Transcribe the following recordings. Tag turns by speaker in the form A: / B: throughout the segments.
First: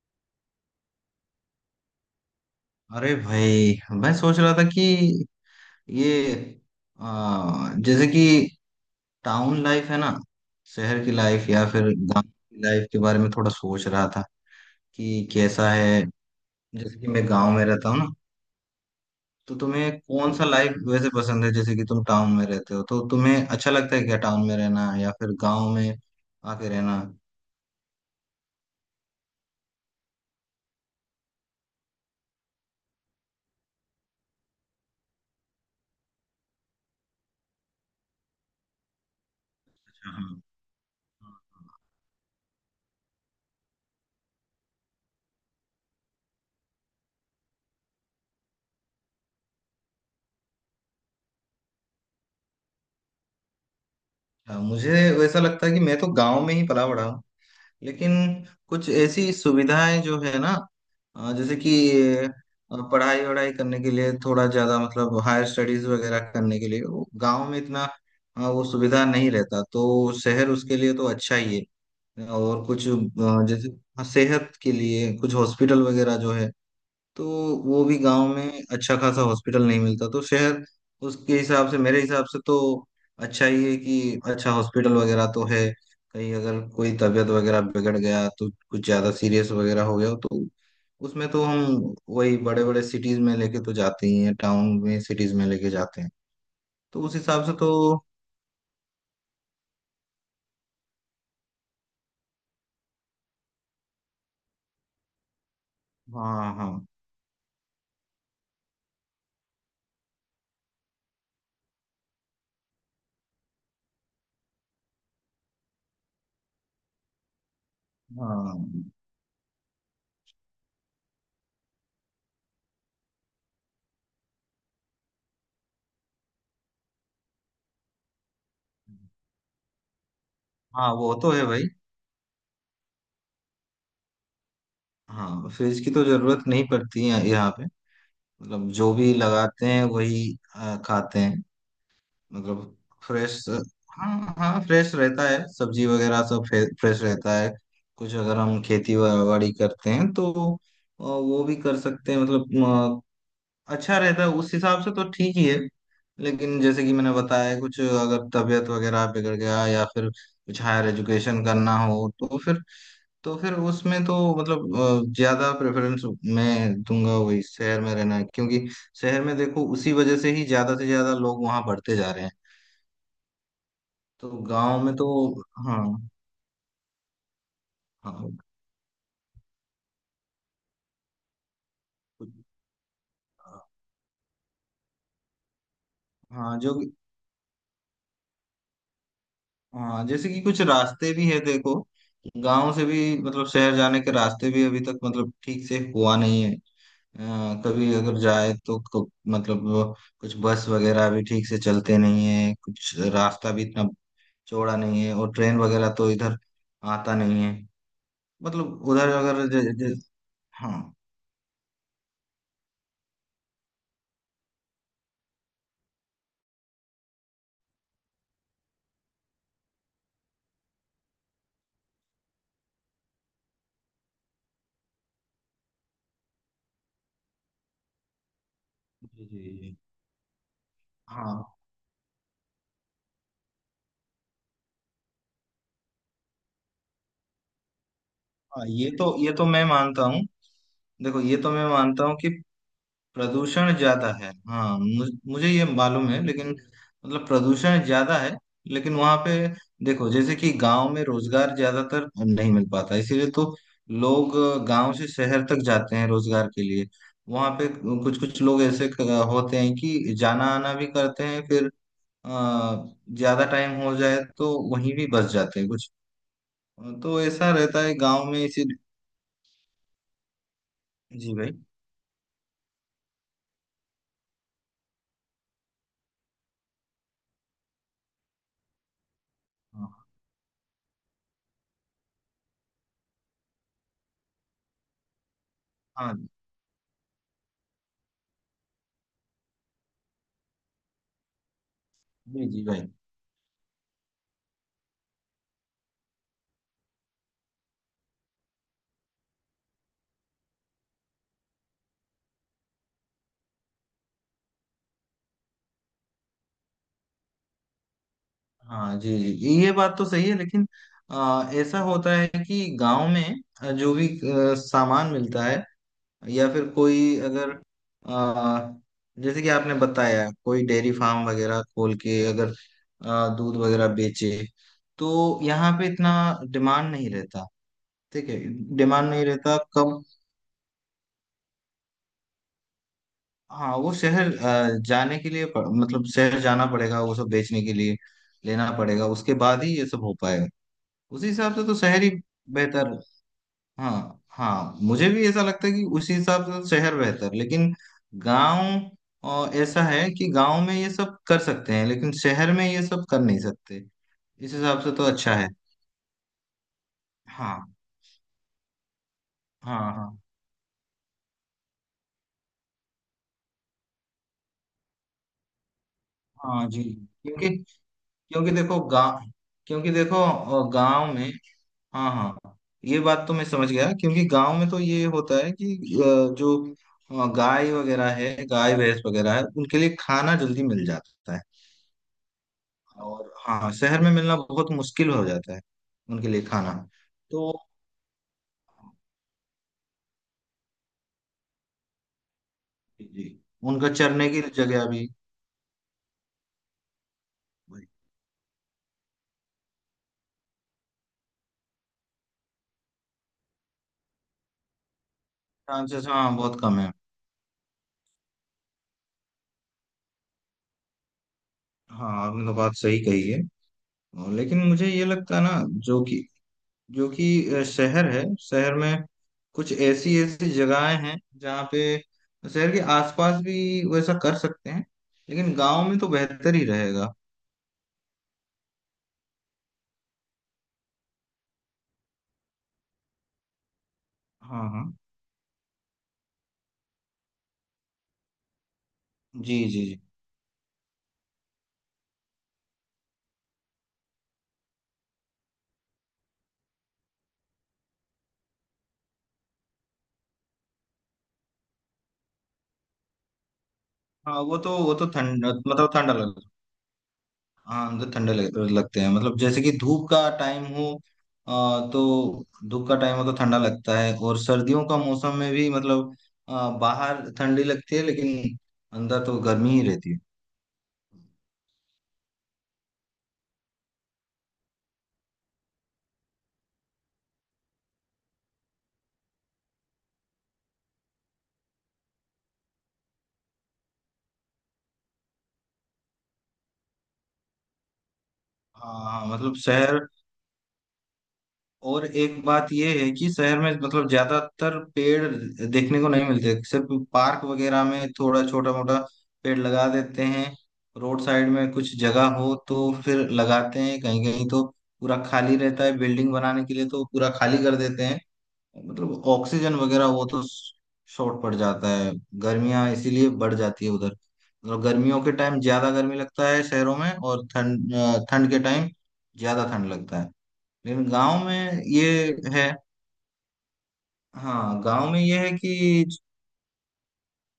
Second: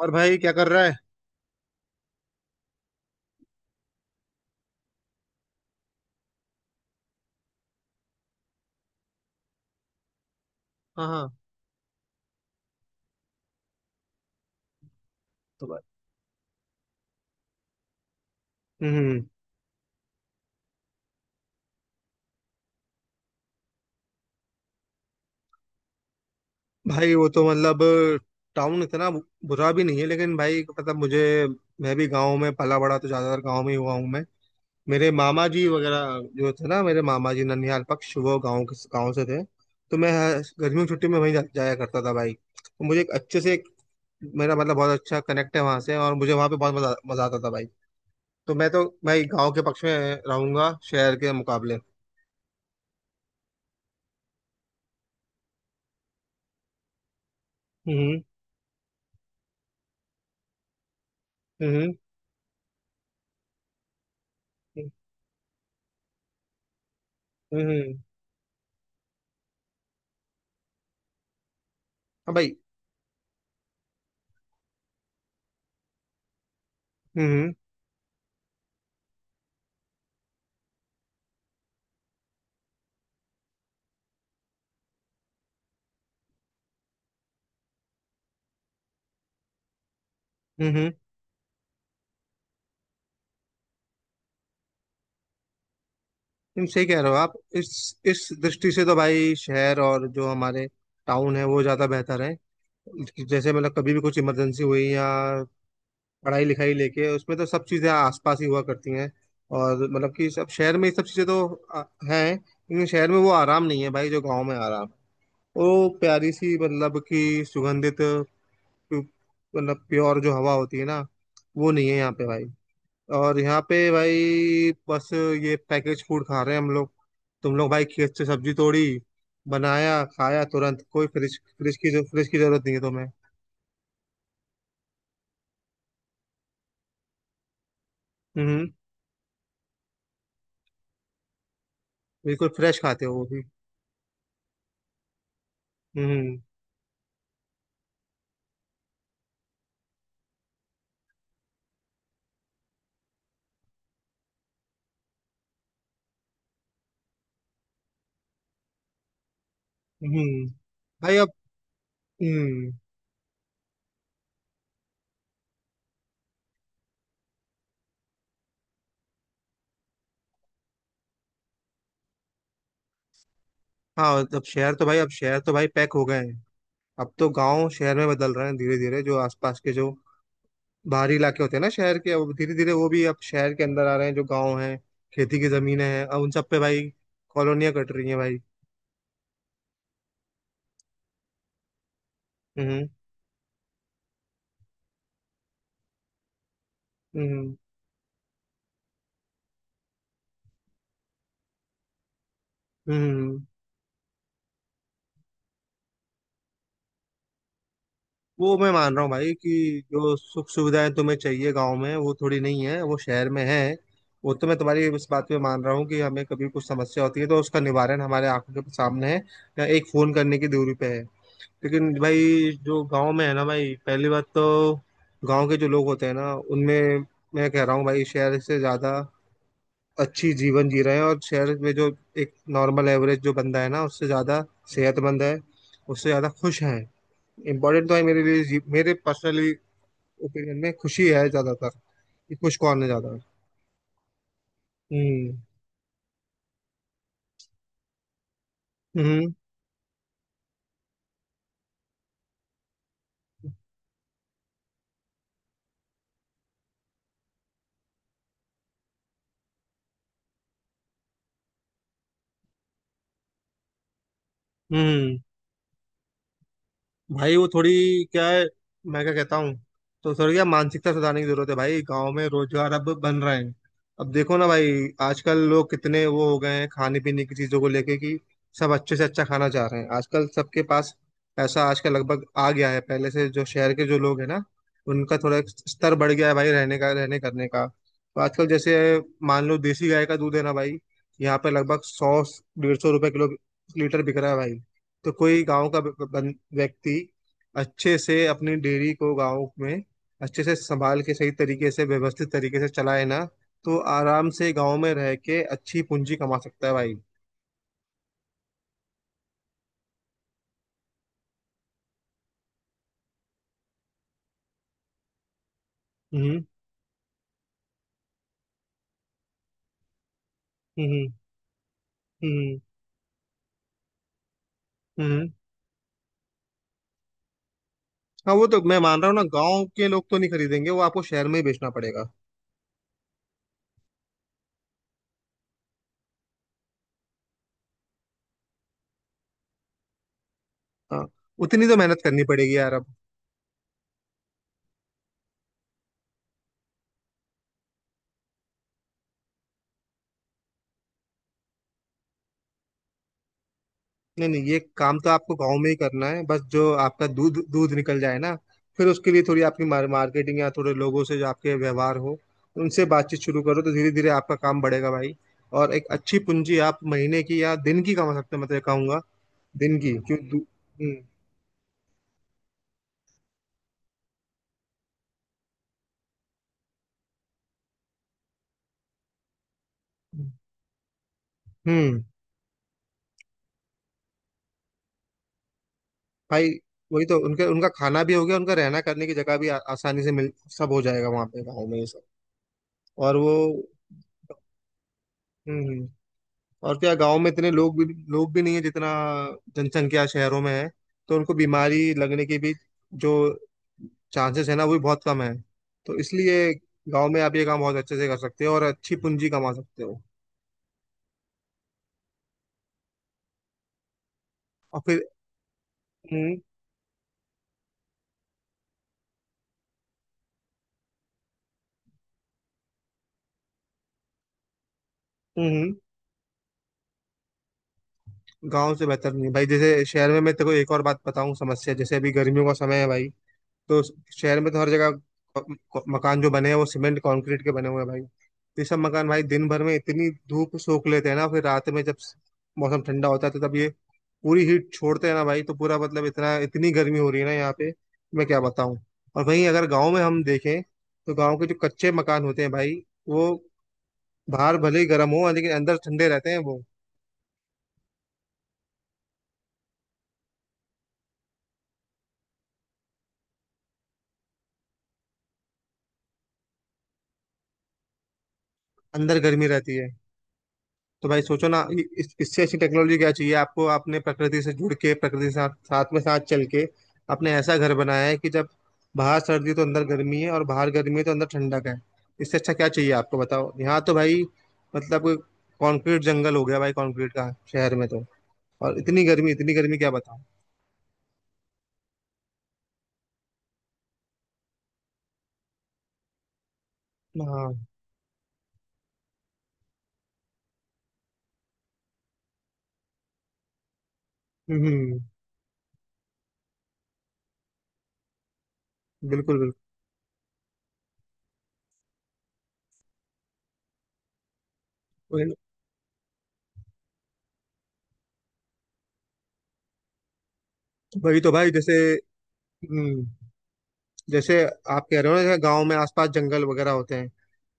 A: और भाई क्या कर रहा है।
B: अरे भाई, मैं सोच रहा था कि ये जैसे कि टाउन लाइफ है ना, शहर
A: हाँ
B: की
A: हाँ।
B: लाइफ या फिर गांव की लाइफ के बारे में थोड़ा सोच रहा था कि
A: तो
B: कैसा
A: भाई।
B: है। जैसे कि मैं गांव में रहता हूँ ना,
A: हम्म।
B: तो तुम्हें कौन सा लाइफ वैसे पसंद है, जैसे कि तुम टाउन में रहते हो तो तुम्हें अच्छा लगता है क्या टाउन में रहना या फिर गांव में आके रहना अच्छा।
A: भाई वो तो मतलब टाउन इतना बुरा भी नहीं है लेकिन भाई मतलब मुझे मैं भी गांव में पला बड़ा तो ज्यादातर गांव में ही हुआ हूँ मैं। मेरे मामा जी वगैरह जो थे ना मेरे मामा जी ननिहाल पक्ष वो गांव के गांव से थे। तो मैं
B: हाँ
A: गर्मियों की छुट्टी में वहीं जाया करता था भाई तो मुझे एक अच्छे से मेरा मतलब बहुत अच्छा कनेक्ट है वहां से और मुझे वहां पे बहुत मजा मजा आता था भाई। तो मैं तो भाई गाँव के पक्ष में रहूंगा शहर के मुकाबले।
B: हाँ। मुझे वैसा लगता है कि मैं तो गांव में ही पला बड़ा हूँ लेकिन
A: हम्म
B: कुछ ऐसी सुविधाएं जो है ना, जैसे कि
A: हम्म
B: पढ़ाई वढ़ाई करने के लिए थोड़ा ज्यादा
A: हम्म
B: मतलब हायर स्टडीज वगैरह करने के लिए वो गांव में इतना
A: हम्म।
B: वो सुविधा नहीं रहता, तो शहर उसके लिए तो अच्छा ही है।
A: हाँ भाई।
B: और कुछ जैसे सेहत के लिए कुछ हॉस्पिटल वगैरह जो है, तो
A: हम्म
B: वो भी गांव में अच्छा खासा हॉस्पिटल नहीं मिलता, तो शहर उसके हिसाब से, मेरे हिसाब से तो अच्छा ही है कि अच्छा हॉस्पिटल वगैरह तो है। कहीं अगर कोई तबीयत वगैरह बिगड़ गया तो कुछ ज्यादा सीरियस वगैरह हो गया तो
A: हम्म।
B: उसमें तो हम वही बड़े बड़े सिटीज में लेके तो जाते ही हैं, टाउन में सिटीज में लेके जाते हैं।
A: तुम सही कह
B: तो
A: रहे
B: उस
A: हो आप
B: हिसाब से
A: इस
B: तो
A: इस दृष्टि से तो भाई शहर और जो हमारे टाउन है वो ज्यादा बेहतर है। जैसे मतलब कभी भी कुछ इमरजेंसी हुई या पढ़ाई
B: हाँ
A: लिखाई
B: हाँ।
A: लेके उसमें तो सब चीजें आसपास ही हुआ करती हैं। और मतलब कि सब शहर में ये सब चीजें तो आ, हैं लेकिन शहर में वो आराम नहीं है भाई जो गाँव में आराम। वो प्यारी सी मतलब कि सुगंधित प्यु-
B: हाँ
A: मतलब प्योर जो हवा होती है ना वो नहीं है यहाँ पे भाई। और यहाँ पे भाई बस ये पैकेज फूड खा रहे हैं हम लोग। तुम लोग भाई खेत से सब्जी तोड़ी बनाया खाया तुरंत
B: हाँ,
A: कोई
B: वो तो
A: फ्रिज
B: है भाई।
A: फ्रिज की जरूरत नहीं है तुम्हें।
B: हाँ, फ्रिज की तो जरूरत नहीं पड़ती है यहाँ पे।
A: हम्म।
B: मतलब जो भी लगाते हैं वही खाते हैं।
A: बिल्कुल
B: मतलब
A: फ्रेश खाते हो वो भी।
B: फ्रेश। हाँ हाँ, फ्रेश रहता है सब्जी वगैरह
A: हम्म
B: सब फ्रेश रहता है। कुछ अगर हम बाड़ी करते हैं तो वो भी कर सकते हैं, मतलब अच्छा रहता है, उस हिसाब से तो ठीक ही है। लेकिन जैसे कि मैंने बताया, कुछ अगर तबीयत वगैरह बिगड़ गया या फिर
A: हम्म।
B: कुछ हायर
A: भाई अब।
B: एजुकेशन करना हो तो फिर,
A: हम्म।
B: तो फिर उसमें तो मतलब ज्यादा प्रेफरेंस मैं दूंगा वही शहर में रहना, क्योंकि शहर में देखो उसी वजह से ही ज्यादा से ज्यादा लोग वहां बढ़ते जा रहे हैं।
A: हाँ
B: तो
A: अब शहर
B: गांव
A: तो
B: में
A: भाई अब
B: तो
A: शहर तो भाई
B: हाँ।
A: पैक हो गए हैं। अब तो गांव शहर में बदल
B: हाँ,
A: रहे हैं धीरे धीरे जो आसपास के जो बाहरी इलाके होते हैं ना शहर के अब धीरे
B: कुछ-
A: धीरे वो भी अब शहर के अंदर आ रहे हैं जो गांव हैं। खेती की जमीनें हैं अब उन सब
B: हाँ
A: पे
B: जो,
A: भाई कॉलोनियां कट रही हैं भाई।
B: हाँ जैसे कि कुछ रास्ते भी है देखो। गांव से
A: हम्म
B: भी मतलब शहर जाने के रास्ते भी अभी तक मतलब ठीक से हुआ नहीं है।
A: हम्म
B: कभी अगर जाए तो मतलब वो, कुछ बस वगैरह भी ठीक से चलते नहीं है, कुछ
A: हम्म।
B: रास्ता भी इतना चौड़ा नहीं है, और ट्रेन वगैरह तो इधर आता नहीं है।
A: वो मैं
B: मतलब
A: मान रहा
B: उधर
A: हूँ भाई
B: अगर
A: कि
B: ज, ज,
A: जो सुख सुविधाएं
B: हाँ।
A: तुम्हें चाहिए गांव में वो थोड़ी नहीं है वो शहर में है। वो तो मैं तुम्हारी इस बात पे मान रहा हूँ कि हमें कभी कुछ समस्या होती है तो उसका निवारण हमारे आंखों के सामने है या एक फोन करने की दूरी पे है। लेकिन भाई जो गांव में है ना भाई पहली बात तो गांव के जो लोग होते हैं ना उनमें मैं कह रहा हूँ भाई शहर से ज्यादा
B: जी जी जी।
A: अच्छी जीवन जी रहे हैं और
B: हाँ
A: शहर में जो एक नॉर्मल एवरेज जो बंदा है ना उससे ज्यादा सेहतमंद है उससे ज्यादा खुश है। इम्पोर्टेंट तो है मेरे लिए
B: हाँ, ये
A: मेरे
B: तो, ये तो
A: पर्सनली
B: मैं मानता हूँ।
A: ओपिनियन में खुशी
B: देखो
A: है
B: ये तो मैं
A: ज्यादातर
B: मानता हूँ कि
A: कि खुश कौन है ज्यादा।
B: प्रदूषण ज्यादा है, हाँ।
A: हम्म
B: मुझे ये मालूम है, लेकिन मतलब प्रदूषण ज्यादा है लेकिन वहां पे
A: हम्म
B: देखो जैसे कि गांव में रोजगार ज्यादातर नहीं मिल पाता, इसीलिए तो लोग गांव से शहर तक जाते हैं रोजगार के लिए। वहां पे कुछ कुछ लोग ऐसे होते हैं कि जाना आना भी करते हैं, फिर अ, ज्यादा टाइम हो जाए तो वहीं भी
A: हम्म।
B: बस जाते हैं कुछ। तो
A: भाई वो
B: ऐसा
A: थोड़ी
B: रहता है गांव
A: क्या
B: में
A: है
B: इसी।
A: मैं क्या कहता हूँ तो थोड़ी क्या मानसिकता सुधारने की
B: जी
A: जरूरत
B: भाई।
A: है भाई गांव में रोजगार अब बन रहे हैं। अब देखो ना भाई आजकल लोग कितने वो हो गए हैं खाने पीने की चीजों को लेके कि सब अच्छे से अच्छा खाना चाह रहे हैं
B: हाँ
A: आजकल सबके पास पैसा आजकल लगभग आ गया है पहले से जो शहर के जो लोग हैं ना उनका थोड़ा स्तर बढ़ गया
B: हाँ,
A: है भाई रहने का रहने करने का तो आजकल जैसे मान लो देसी गाय का दूध है ना भाई यहाँ पे लगभग 100
B: जी जी
A: डेढ़
B: भाई।
A: सौ रुपए किलो लीटर बिक रहा है भाई। तो कोई गांव का व्यक्ति अच्छे से अपनी डेयरी को गांव में अच्छे से संभाल के सही तरीके से व्यवस्थित तरीके से चलाए ना तो आराम से गांव में रह के अच्छी पूंजी कमा सकता है भाई।
B: हाँ जी जी, ये बात तो सही है लेकिन ऐसा होता है कि गांव में जो भी सामान मिलता है,
A: हम्म
B: या फिर कोई अगर आ, जैसे कि आपने बताया, कोई डेयरी
A: हम्म
B: फार्म वगैरह खोल के अगर
A: हम्म
B: दूध वगैरह बेचे,
A: हम्म।
B: तो यहाँ पे इतना डिमांड नहीं रहता। ठीक
A: हाँ
B: है।
A: वो तो मैं मान
B: डिमांड
A: रहा हूँ ना
B: नहीं रहता,
A: गांव के
B: कम।
A: लोग तो नहीं खरीदेंगे वो आपको शहर में ही बेचना पड़ेगा।
B: हाँ वो शहर जाने के लिए मतलब शहर जाना पड़ेगा वो सब बेचने के लिए, लेना पड़ेगा, उसके बाद ही ये सब हो पाएगा।
A: हाँ
B: उसी हिसाब से
A: उतनी
B: तो
A: तो मेहनत
B: शहर ही
A: करनी पड़ेगी यार अब।
B: बेहतर। हाँ हाँ, मुझे भी ऐसा लगता है कि उसी हिसाब से तो शहर बेहतर, लेकिन गांव, और ऐसा है कि गांव में ये सब कर सकते हैं लेकिन शहर में ये सब कर नहीं सकते,
A: नहीं नहीं
B: इस
A: ये
B: हिसाब से
A: काम
B: तो
A: तो आपको
B: अच्छा है।
A: गांव में ही करना है बस जो आपका दूध
B: हाँ
A: दूध निकल जाए ना फिर उसके लिए थोड़ी आपकी
B: हाँ। हाँ,
A: मार्केटिंग या थोड़े लोगों से जो आपके व्यवहार हो उनसे बातचीत शुरू करो तो धीरे धीरे आपका काम बढ़ेगा भाई। और एक अच्छी पूंजी
B: हाँ
A: आप
B: जी।
A: महीने की
B: क्योंकि,
A: या दिन की कमा सकते हैं
B: क्योंकि
A: मतलब
B: देखो
A: कहूंगा।
B: गांव,
A: दिन
B: क्योंकि
A: की
B: देखो
A: क्यों हम्म
B: गांव में हाँ हाँ, ये बात तो मैं समझ गया क्योंकि गांव में तो ये होता है कि जो गाय वगैरह है, गाय भैंस वगैरह है, उनके लिए खाना जल्दी मिल जाता है।
A: हम्म।
B: और हाँ, शहर में मिलना बहुत मुश्किल हो जाता है उनके लिए
A: भाई
B: खाना।
A: वही तो उनके
B: तो
A: उनका खाना भी हो गया उनका रहना करने की जगह भी आसानी से मिल सब हो जाएगा वहां पे गाँव में ये सब और
B: जी।
A: वो।
B: उनका चरने की जगह भी।
A: हम्म। और क्या गांव में इतने लोग भी नहीं है जितना जनसंख्या शहरों में है तो उनको बीमारी लगने की भी जो चांसेस है ना वो भी बहुत कम है। तो
B: चांसेस हाँ
A: इसलिए
B: बहुत कम है।
A: गांव में आप ये काम बहुत अच्छे से कर सकते हो और अच्छी पूंजी कमा सकते हो
B: हाँ, आपने तो बात सही कही है। और लेकिन
A: और
B: मुझे
A: फिर।
B: ये लगता है ना जो कि,
A: हम्म
B: जो कि शहर है, शहर में कुछ ऐसी ऐसी जगहें हैं जहाँ पे शहर के आसपास भी वैसा कर सकते हैं, लेकिन
A: हम्म।
B: गांव में तो बेहतर ही रहेगा।
A: गांव से बेहतर नहीं भाई जैसे शहर में मैं तेको एक और बात बताऊं समस्या जैसे अभी गर्मियों का समय है भाई तो शहर में तो
B: हाँ
A: हर
B: हाँ।
A: जगह क- मकान जो बने हैं वो सीमेंट कंक्रीट के बने हुए हैं भाई। ये सब मकान भाई दिन
B: जी
A: भर में
B: जी जी।
A: इतनी धूप सोख लेते हैं ना फिर रात में जब मौसम ठंडा होता है तो तब ये पूरी हीट छोड़ते हैं ना भाई तो पूरा मतलब इतना इतनी गर्मी हो रही है ना यहाँ पे मैं क्या बताऊं। और वहीं अगर गांव में हम देखें तो गांव के जो कच्चे मकान होते हैं भाई वो
B: हाँ
A: बाहर
B: वो तो,
A: भले ही
B: वो तो
A: गर्म हो
B: ठंड
A: लेकिन अंदर
B: मतलब
A: ठंडे
B: ठंडा
A: रहते हैं
B: लगता है।
A: वो
B: हाँ अंदर ठंडे लगते हैं, मतलब जैसे कि धूप का टाइम हो अ, तो धूप का टाइम हो तो ठंडा लगता है, और सर्दियों का मौसम में भी मतलब बाहर ठंडी लगती है लेकिन
A: अंदर
B: अंदर तो
A: गर्मी
B: गर्मी
A: रहती है।
B: ही रहती है।
A: तो भाई सोचो ना इससे अच्छी टेक्नोलॉजी क्या चाहिए आपको आपने प्रकृति से जुड़ के प्रकृति के साथ साथ में साथ चल के आपने ऐसा घर बनाया है कि जब बाहर सर्दी तो अंदर गर्मी है और बाहर गर्मी है तो अंदर ठंडक है। इससे अच्छा क्या चाहिए आपको बताओ यहाँ तो भाई मतलब कंक्रीट जंगल हो गया भाई कंक्रीट का शहर में तो और
B: हाँ हाँ,
A: इतनी
B: मतलब
A: गर्मी क्या
B: शहर,
A: बताऊं।
B: और एक बात ये है कि शहर में मतलब ज्यादातर पेड़ देखने को नहीं मिलते, सिर्फ पार्क
A: हाँ।
B: वगैरह में थोड़ा छोटा मोटा पेड़ लगा देते हैं। रोड साइड में कुछ जगह हो तो फिर लगाते हैं, कहीं कहीं तो
A: हम्म।
B: पूरा खाली रहता है। बिल्डिंग बनाने के लिए तो पूरा खाली कर देते हैं, मतलब
A: बिल्कुल बिल्कुल।
B: ऑक्सीजन वगैरह वो तो शॉर्ट पड़ जाता है। गर्मियाँ इसीलिए बढ़ जाती है उधर, मतलब गर्मियों के
A: वही
B: टाइम ज्यादा गर्मी लगता है शहरों में, और ठंड ठंड के टाइम ज्यादा ठंड लगता है। लेकिन
A: वही तो
B: गांव
A: भाई जैसे।
B: में ये है।
A: हम्म। जैसे
B: हाँ,
A: आप कह
B: गांव
A: रहे हो
B: में
A: ना जैसे
B: ये है
A: गांव में
B: कि
A: आसपास जंगल वगैरह होते हैं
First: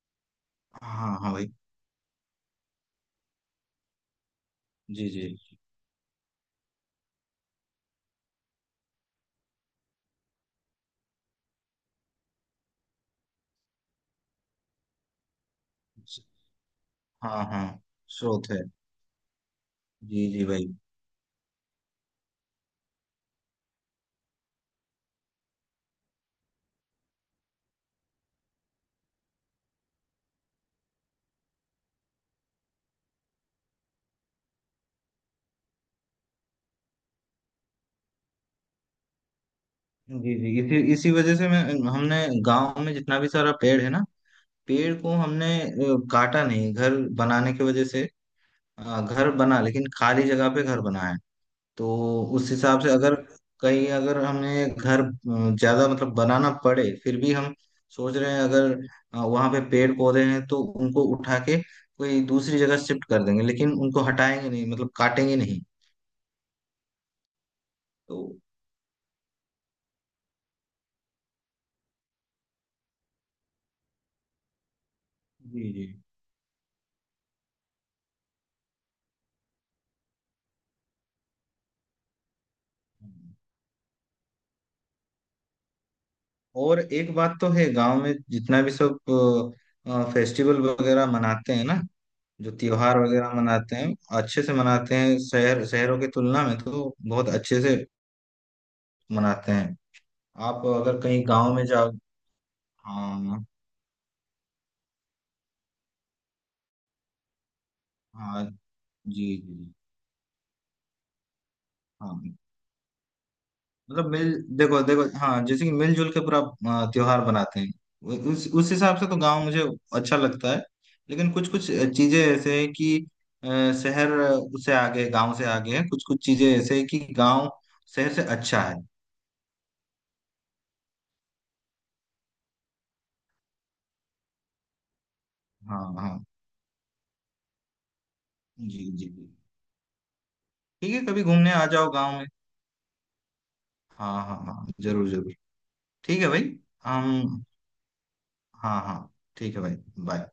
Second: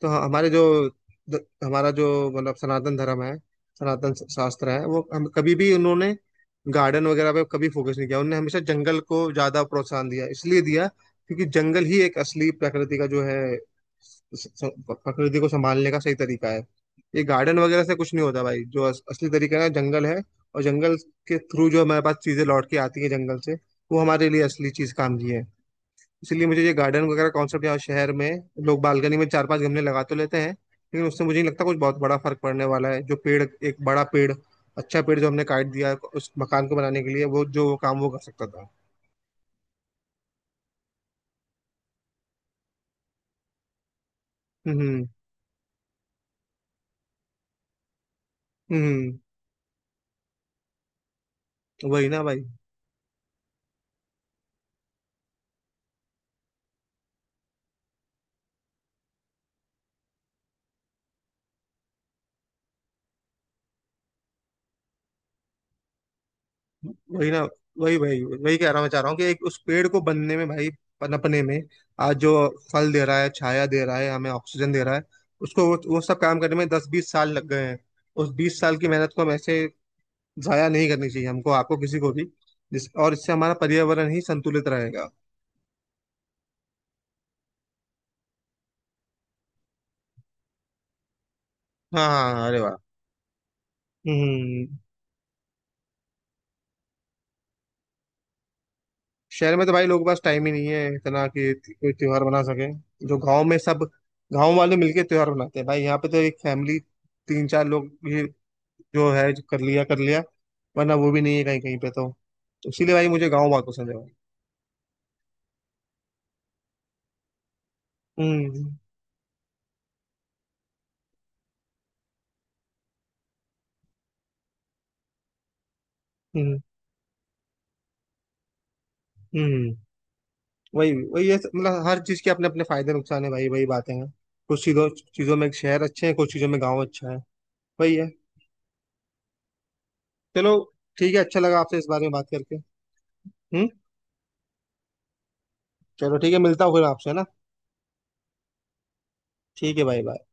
A: तो हमारे जो
B: हाँ हाँ भाई।
A: हमारा जो मतलब सनातन धर्म है सनातन शास्त्र है वो
B: जी
A: हम
B: जी।
A: कभी भी उन्होंने गार्डन वगैरह पे कभी फोकस नहीं किया उन्होंने हमेशा जंगल को ज्यादा प्रोत्साहन दिया इसलिए दिया क्योंकि जंगल ही एक असली प्रकृति का जो है स- प्रकृति को संभालने का सही तरीका है। ये
B: हाँ
A: गार्डन
B: हाँ,
A: वगैरह से कुछ नहीं होता
B: स्रोत है।
A: भाई जो असली तरीका है जंगल है।
B: जी जी
A: और
B: भाई।
A: जंगल के थ्रू जो हमारे पास चीजें लौट के आती है जंगल से वो हमारे लिए असली चीज काम की है। इसीलिए मुझे ये गार्डन वगैरह कॉन्सेप्ट यहाँ शहर में लोग बालकनी में चार पांच गमले लगा तो लेते हैं लेकिन उससे मुझे नहीं लगता कुछ बहुत बड़ा फर्क पड़ने वाला है जो पेड़ एक बड़ा पेड़ अच्छा पेड़ जो हमने काट दिया उस मकान को बनाने के लिए वो जो काम वो कर सकता था।
B: जी जी, इसी इसी वजह से मैं, हमने गांव में जितना भी सारा पेड़ है ना, पेड़
A: हम्म
B: को हमने काटा नहीं घर बनाने की वजह से।
A: हम्म।
B: घर बना लेकिन खाली जगह पे घर बनाया।
A: वही ना
B: तो
A: भाई
B: उस हिसाब से अगर कहीं अगर हमें घर ज्यादा मतलब बनाना पड़े, फिर भी हम सोच रहे हैं अगर वहां पे पेड़ पौधे हैं तो उनको उठा के कोई दूसरी जगह शिफ्ट कर देंगे, लेकिन उनको हटाएंगे नहीं, मतलब काटेंगे नहीं।
A: वही ना वही
B: तो
A: वही वही कह रहा मैं चाह रहा हूँ कि एक उस पेड़ को बनने में भाई पनपने में आज जो फल दे रहा है छाया दे रहा है हमें ऑक्सीजन दे रहा है उसको
B: जी
A: वो,
B: जी।
A: वो सब काम करने में 10-20 साल लग गए हैं। उस 20 साल की मेहनत को हम ऐसे जाया नहीं करनी चाहिए हमको आपको किसी को भी जिस और इससे हमारा पर्यावरण ही संतुलित रहेगा।
B: और एक बात तो है, गांव में जितना भी सब फेस्टिवल वगैरह मनाते हैं ना,
A: हाँ हाँ
B: जो
A: अरे वाह।
B: त्योहार वगैरह मनाते हैं, अच्छे से
A: हम्म।
B: मनाते हैं, शहर शहरों की तुलना में तो बहुत अच्छे से मनाते
A: शहर में तो
B: हैं।
A: भाई लोगों के पास टाइम ही नहीं
B: आप
A: है
B: अगर
A: इतना
B: कहीं
A: कि
B: गांव में जाओ।
A: कोई त्योहार मना सके। जो गांव
B: हाँ।
A: में सब गांव वाले मिलके त्योहार मनाते हैं भाई यहाँ पे तो एक फैमिली तीन चार लोग भी
B: हाँ।
A: जो है
B: जी
A: जो
B: जी।
A: कर लिया वरना वो भी नहीं है कहीं कहीं पे तो।
B: हाँ,
A: तो इसीलिए भाई मुझे गाँव बहुत पसंद है
B: मतलब
A: भाई।
B: मिल, देखो देखो, हाँ जैसे कि मिलजुल के पूरा त्योहार बनाते हैं। उ- उस
A: हम्म
B: हिसाब से तो गांव मुझे अच्छा लगता है, लेकिन कुछ कुछ चीजें ऐसे हैं कि अ, शहर उससे आगे है, गांव से आगे है। कुछ कुछ चीजें
A: हम्म
B: ऐसे हैं कि गांव शहर से अच्छा है।
A: हम्म। वही वही मतलब हर चीज के अपने अपने फायदे नुकसान है भाई वही बातें हैं। कुछ चीजों चीजों में शहर
B: हाँ
A: अच्छे हैं
B: हाँ।
A: कुछ चीजों में गांव अच्छा है। वही है।
B: जी जी जी।
A: चलो
B: ठीक है,
A: ठीक है
B: कभी
A: अच्छा
B: घूमने
A: लगा
B: आ
A: आपसे इस
B: जाओ
A: बारे में
B: गांव
A: बात
B: में।
A: करके। हम्म।
B: हाँ हाँ हाँ, जरूर जरूर।
A: चलो
B: ठीक है
A: ठीक है
B: भाई।
A: मिलता हूँ फिर आपसे है ना।
B: हम। हाँ हाँ। ठीक है भाई।
A: ठीक है भाई बाय।
B: बाय।